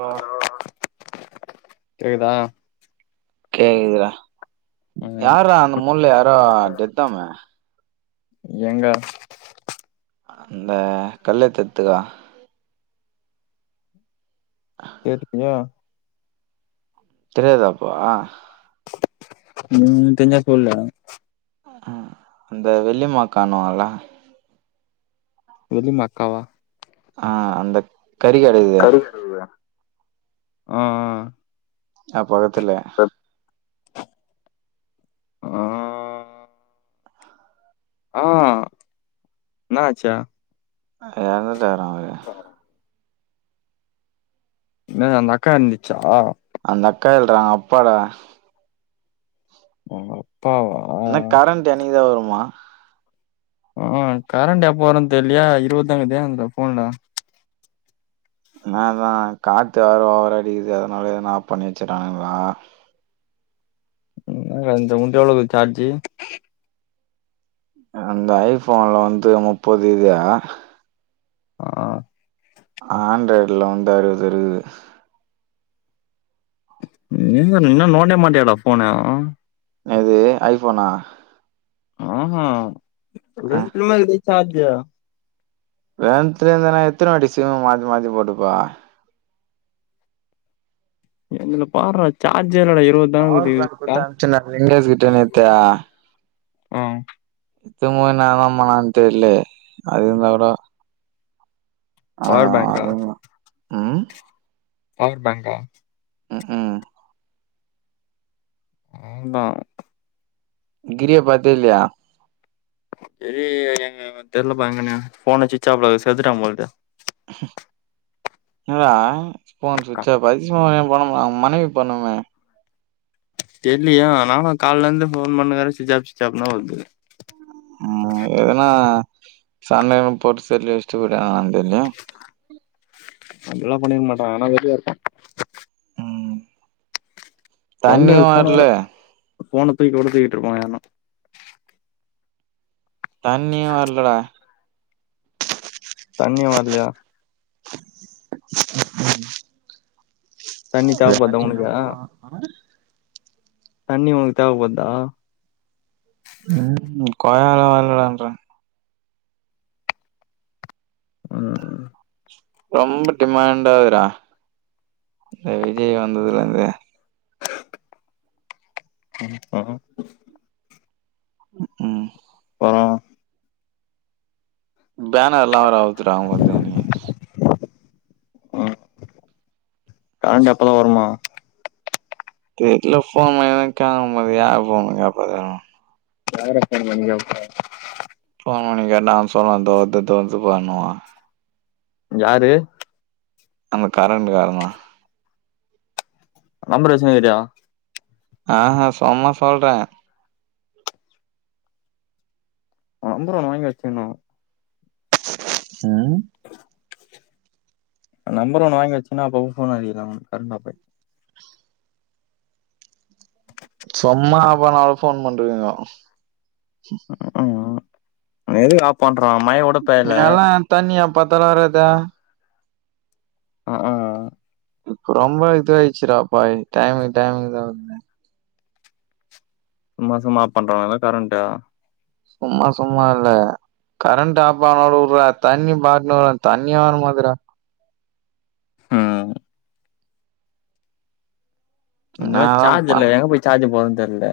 ஆ ஆ கேக்குதா கேக்குதுரா ம் யார்ரா அந்த மூலையில யாரோ டெத்தாமே எங்க அந்த கள்ள தெத்துதா கேட்டுப்பியா தெரியாதாபா ம் தெரிஞ்சா சொல்லு ம் அந்த வெள்ளிமாக்காணுல வெள்ளிமாக்காவா ஆ அந்த கறி கட இருக்குதுல ம்ம் அது பக்கத்துல ஆ ஆ என்னாச்சு இறந்துட்டாரா ஆ என்னது அந்த அக்கா இறந்துச்சா அந்த அக்கா இல்லறா அவுங்க அப்பாடா அவுங்க அப்பாவா என்ன கரண்ட் என்னிக்கு தா வருமா ம் கரண்ட் எப்போ வரு தெரியலயே இருபது தா இருக்குது இந்த போன்ல அதா அதா காத் வேற ஓவரா அடிக்குது அதுனாலயோ என்னமோ ஆஃப் பண்ணி வச்சு இருக்காங்களா என்னடா இந்த உண்ட எவ்ளோ இருக்கு சார்ஜி அந்த ஐ போன்ல வந்து முப்பது இருக்குது ஆ ஆண்ட்ராய்ட்ல வந்து அறுபது இருக்குது நீ இன்ன நீ தா நோன்டவே மாட்டியடா போன்னு அது ஐ போனா ம்ம் ரெண்டுத்துலயுமே இருக்குது சார்ஜி [unintelligible] இருந்தன எத்தன வாட்டி சிம்ம மாத்தி மாத்தி போட்டுக்கவா என்னதுல பார்டா சார்ஜே இல்லடா இருவது பவர் பேங் குடுத்து அனுப்புச்சனே விக்னேஷ் கிட்ட நேத்து ம்ம் [unintelligible] பண்ணானு தெரிலயே அது இருந்த கூட அதா பவர் பேங்கா அதுவும் ம் பவர் பேங்கா ம்ம் க்கு ம் அவந்தா கிரிய பாத்தியா இல்லயா தெர்லப்பா எங்கனு போனு சுவிட்ச் ஆஃப்ல இருக்குது செத்துட்டா போலருக்குது என்னறா போன் கா- ஸ்சுட்ஆப் ஆயி போனே பண்ண மாட்ட அவ மனைவி பண்ணுமே தெரிலயே நானு கால்ல இருந்து போன் பண்ணுட்டு இருக்குற ஸ்விட்ச் ஆஃப் ஸ்விட்ச் ஆஃப் தா வருது ம் எங்கன்னா சண்டன்னு போட்டு செல்ல வச்சுட்டு போயிட்டானானு தெர்ல அப்டி எல்லா பண்ணிருக்க மாட்டா எங்கன்னா வெளிய இருப்பா ம் சொந்த தண்ணியு ஃபோன வர்ல கூட ஃபோன தூக்கி ஒடச்சிகிட்டு இருப்பாங்க யாருனா தண்ணியே வர்லடா தண்ணி வர்லயா? ம்ம் தண்ணி தேவைப்படுதா வராட்டி என்ன உனக்கு பண்ணலா தண்ணி உனக்கு தேவ படுதா ம் கொழால வரலன்ற ம் ரொம்ப டிமாண்டா இருக்குறா இந்த விஜய் வந்ததுலருந்து ம் அ ம்ம் அப்பறோ பேனர்ல்லா வேற அவுத்துட்டாங்க அவங்க வந்து இனி ம் கரண்ட் எப்பதா வருமா தெர்ல ஃபோன் பண்ணிதா கேக்கணு போலருக்குது யார் பண்ணி கேப்பா யாரா ஃபோன் பண்ணி கேப்ப ஃபோன் பண்ணி கேட்டா அவ சொல்லுவா இதோ வருது இதோ வருதுப்பாண்ணுவா யாரு அந்த கரெண்டுக்காரந்தா நம்பர் வச்சுகினுருக்கியா ஆஹ சும்மா சொல்றே நம்பர் ஒன்னு வாங்கி வச்சிக்னு ம் நம்பர் ஒன்னு வாங்கி வச்சின்னா அப்பப்ப ஃபோன் அடிக்கலா கரண்ட் ஆஃப் ஆயிட் சொம்மா அப்பனானு ஃபோன் பண்ட்டுருக்காங்க ம்ம் எதுக்கு ஆஃப் பண்றா மழ கூட பேயல தண்ணி எப்பபாத்தாலு வராதா ம் ம் இப்ப ரொம்ப இதுவாயிருச்சிடா இப்ப டைமுக்கு டைம் இதாவுது சும்மா சும்மா பண்றானுங்கல்ல கரண்ட்டா சும்மா சும்மா இல்ல கரண்ட் ஆப் ஆனா கூட வுட்றா தண்ணி பாத்துனுக்குற தண்ணியே வர மாட்டுதுடா ம் இதுல வேற என்னாதா சார்ஜ் பண்ண இல்ல எங்க போய் சார்ஜ் போட்றதுன்னு தெர்ல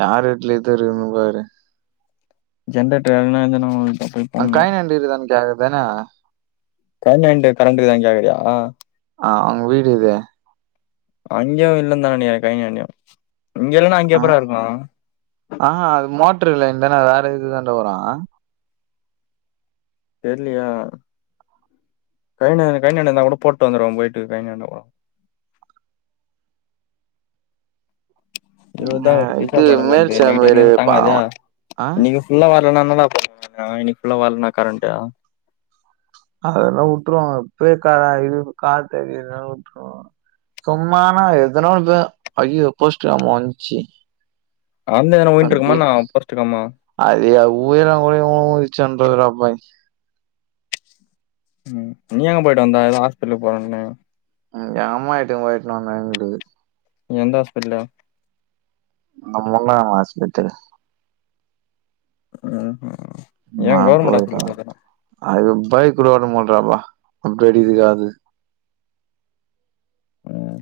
யார் வீட்ல இது இருக்குனு பாரு ஜெனரேட்டர் எதனா எங்கனா ஓடு அங்க கடைய்னாண்ட இருக்குதானு கேக்க வேண்டியதானா கடைய்னாண்ட கரண்ட் இருக்குதானு கேக்றியா ஆ அவங்க வீடு எது அங்கையு இல்லன்னுதானே இருக்காங்க அங்கயு இங்க இல்லனா அங்க எப்புட்றா இருக்கு ஆ அது மோட்ரு லையன்தான வேற இதுதான்டா வரு தெரிலயே கடைனு கடைனுயாண்ட இந்தா கூட போட்டு வந்துருவ போய்ட்டு கடையினாண்ட கூட இருவதுதா அ இருக்கு ஸ்விட்ச் இது ஆஃப் ஆயிடு மேல் போலக்குது நைட் சேம்பேடு வரைக்கு தாங்காதா பாக்கலாம். ஆ இன்னிக்கு ஃபுல்லா வர்லனா என்னடா பண்ணுவ நா இன்னிக்கு ஃபுல்லா வரலனா கரண்ட்டு அதல்லா உட்ருவாங்க இப்யே க இது காத்து அடிக்கிறனால உட்ருவாங்க சும்மானா எதனா ஒரு இது ஐயோ போஸ்ட்ருவாமா ஒடஞ்ச்சி கரண்ட் எதனா வுழுந்துட்டு இருக்குமா என்னா போஸ்ட் கம்பம் அது எ வுழனாக்கூட இவுனுவோ வுழுஞ்சிச்சின்ற போறானுங்க ம் நீ எங்க போயிட்டு வந்த ஏதோ ஹாஸ்பிட்டலுக்கு போறன்னு ம் எங் அம்மாவ இட்னு போயி இட்னு வந்த எங்க வூட்டுக்கு எந்த ஹாஸ்பெடிட்டலா அந்த முன்னா ஆஸ்பெத்திரி ம் ஹும் நா போயிட்டே அது பைக்கு கூட மாட்டார்ரா முட் அடிக்குது அது ம்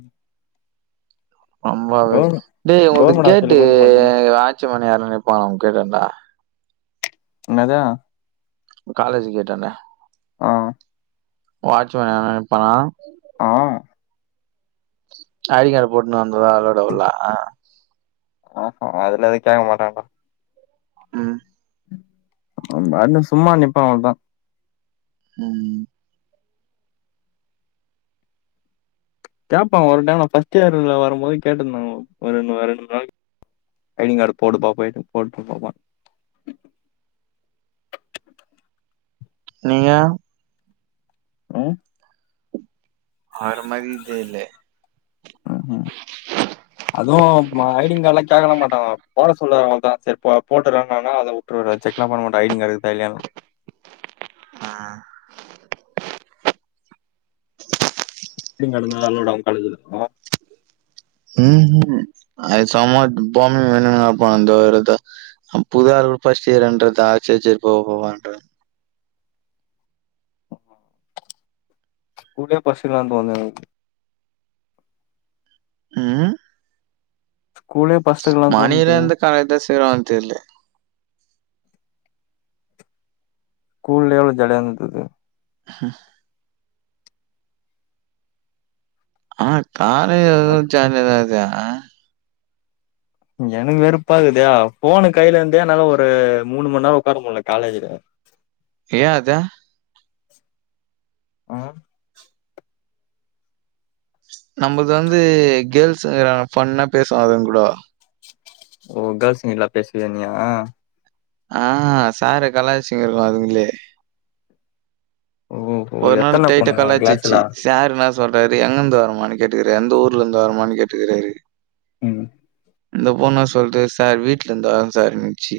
அம்மா கவர் வச்சு டேய் உங்களுக்கு கவர்மெண்ட் கேட்டு ஹாஸ்பிட்டல் கொண்டு பாத்தனா ஆட்சி மணி யார்னா நிப்பானா உங்க கேட்டேடா னெதா ஆ காலேஜ் கேட்டான்ட ஆஹ் வாச்மேன் யாரானா நிப்பானா ஆஹ் ஐடிக்கார்ட போட்னு வந்துருவா அளோடா உள்ள ஆஹ் ஆ ஹா அ அதல அதுக்க ஆக மாட்டேண்டா ம் அந்த ஆனு சும்மா நிப்பா அவ்ளோதா உம் கேட்பா ஒரு டைம் நா ஃபஸ்ட்டு இயர்ல வருபோது கேட்டிருந்தாங்க ஒ ஒரு ரெண்டு மூனு நாளைக்கி ஐடிங் கார்டு போடு பாப்பே போட்டு பாப்பான் நீங்க உம் அவரு மாரி தெர்லே ம் அதுவு மா ஐடிங் கார்ட் எல்லா கேட்கலா மாட்டாங்க போட சொல்லற அவுங்கட செரி போ போட்டுறேனானா அதவு வுட்ருவாரு செக்லாம் பண்ண மாட்டா ஐடிங்கார்டு இருக்குதா இல்லயான்லா ஆஹ் உஹ நீங்க அழுகனு அதோட அவுங்கத்தழுகுது மோ உ ஹூம் அது சும்மா டூபாமி மீனீங்கா இருப்பா அந்த ரத அப்போவே அது ஒரு ஃபர்ஸ்ட்டு இயர்ன்றதா சேரி சேரி போ போ பான்றதா கூடயே பசங்கலான்பாங்க ம் கூடயே பசங்களா தோணுது ஆனா இதுதா சேருவாங்கனு தெர்லே கூல்லே எவ்ளோ ஜாலியா இருந்தது ஹம் [unintelligible] ஆஹ் காலே ஏதாவது ஜாலியாதா இருந்து ஆங் இங்க எனக்கு வெறுப்பா இருக்குதே ஃபோனு கைல இருந்தே என்னால ஒரு மூணு மணி நேரோ உட்கார முடில காலேஜ்லே ஏ அத ம் நம்மளது வந்து கேர்ள்ஸ்க இருக்கிறாங்க ஃபன்னா பேசுவோ அதுங்க கூட ஓ கேர்ள்ஸ்கீட்டலா இல்ல பேசுவியா நீயா ஆஹ் சார கலாய்ச்சினீருக்கு அதுங்களே ஓஹோ ஒரு நாளு எத்தன டைட்டா பொண்ணுங்க உ கலாய்ச்சிச்சி கிளாஸ்ல சாரு என்ன சொல்றாரு எங்க இருந்து வரமானு கேட்டுக்கிறாரு எந்த ஊர்ல இருந்து வரமானு கேட்டுக்கிறாரு ம் இந்த பொண்ணு சொல்லுது சார் வீட்ல இருந்து வரே சார்னுச்சி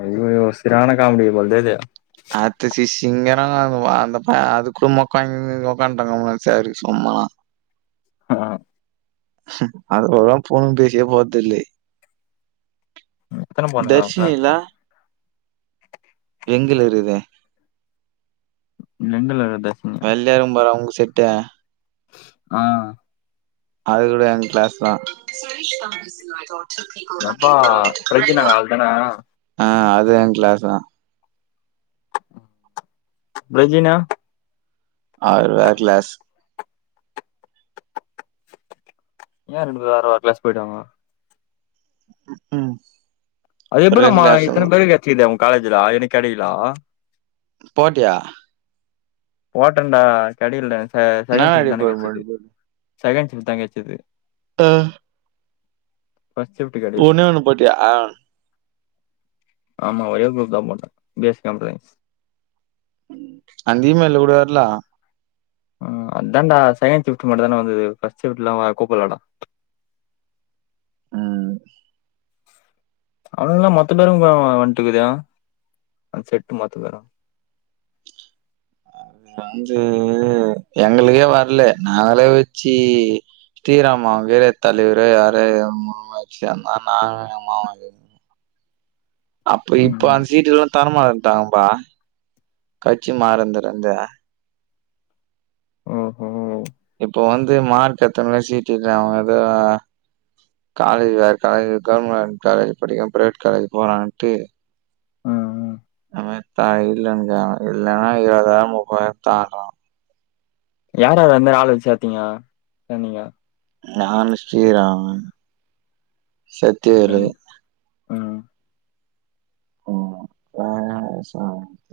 ஐயையோ சரியான காமெடி போல்தேது அடுத்த சி சிங்கர உவ அந்த பையே அதுக்கு மொக்க வாங்கிட்டு உட்கார்ந்துட்டே கம்முனு சரி சும்மனா ஆஹ் ஹீம் அதுங்கலெல்லா ஃபோன் பேசியே பாத்ததில்லை எத்தன பொண்ணுங்க உன் கிளாஸ்ல தர்ஷினிலாம் எங்களுக் இருகுதே [unintelligible] வெள்ளையா இருக்கும் பாரு அவங்க செட்டு ஆ அது கூட எங் கிளாஸ்தா எப்பா பிரஜினாங்க அவள் தான ஆ அது எங் கிளாஸ்தா பிரெஜினா அவர் வேற கிளாஸ் ஏ ரெண்டு பேரு வேற வேற கிளாஸ் பொய்டுவாங்க ம்ஹும் அது எப்புட்றா மா இத்தன பேரு கெச்சிக்குது உங்க காலேஜ்டா எனக் கெடைக்கிலா போட்டியா போட்டன்டா கெடைக்கலடா செ என்னடா செகண்ட்டு ஷிப்ட்தான கெச்சுது டிபார்ட்மெண்ட் போட்ட? செகண்ட் ஷிப்ட்தா கெச்சுது ம் ஃபர்ஸ்ட் ஷிப்ட் கெடைக்து ஒண்ணே ஒண்ணு போட்டியா? ஆ. ஆமா ஒரே குரூப்தா போட்ட B S C computer science அந்த இ மெயில்ல கூட வர்லா ம் அதான்டா செகன்ட் ஷிப்ட் மட்டுதான்டா வந்துது ஃபர்ஸ்ட் ஷிப்ட்லா வ கூப்பலடா ம் அவனுங்களா மொத்த பேருவா வ வந்ட்டுக்குதயா அந்த செட்டு மொத்த பேரு [unintelligible] எங்களுக்கே வரல நாங்களே வச்சு தீராமா வீர தலைவர் [unintelligible] அப்ப இப்ப ம் அந்த சீட்டுக்லா தரமாட்டன்டாங்பா கட்சி மாறந்திலிருந்து ஓஹோ இப்ப வந்து மார்க் எடுத்தவங்களுக் சீட் இருக்குறாம எதோ காலேஜ் வேற காலேஜ் கவர்மெண்ட் காலேஜ் படிக்காம பிரவேட் காலேஜ் போலான்ட்டு ம் ம். நமக்தா இல்லன்ங்றாங்க இல்லன்னா இருவதாயிரோ முப்பதாயிரோ தான்றா யார் யார் அந்த நாள் வந்து சேத்திங்கோ சேந்திங்கொ நானு ஸ்ரீராமன் சக்திவேல் ரெண்டு- ம் ஓ [unintelligible]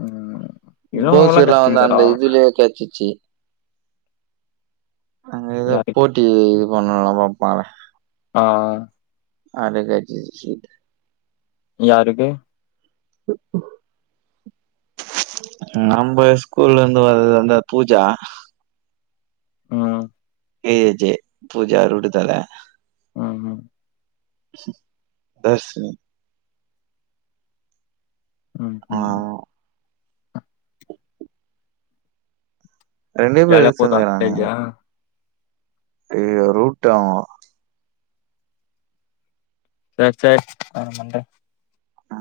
ம் [unintelligible] ப்ப கெச்சிச்சி அங்க எதோ யாருக்கு போட்டி இது பண்றாங்ளா போப்பற ஆ அவனுக் கெச்சிது சீட் யாருக்கு [inaudible] ம் நம்ப ஸ்கூல்ல இருந்து வருது அந்த பூஜா ம் A I J Pooja route தல ம் ம் [unintelligible] ம் ஆ ம் ரெண்டு பேர் எது ஜாலியாக போதா சேந்துக்குரானுங்க காலேஜா ஏயா ரூட்டு அவ சர் சர் அப்றம் பண்றே ஆ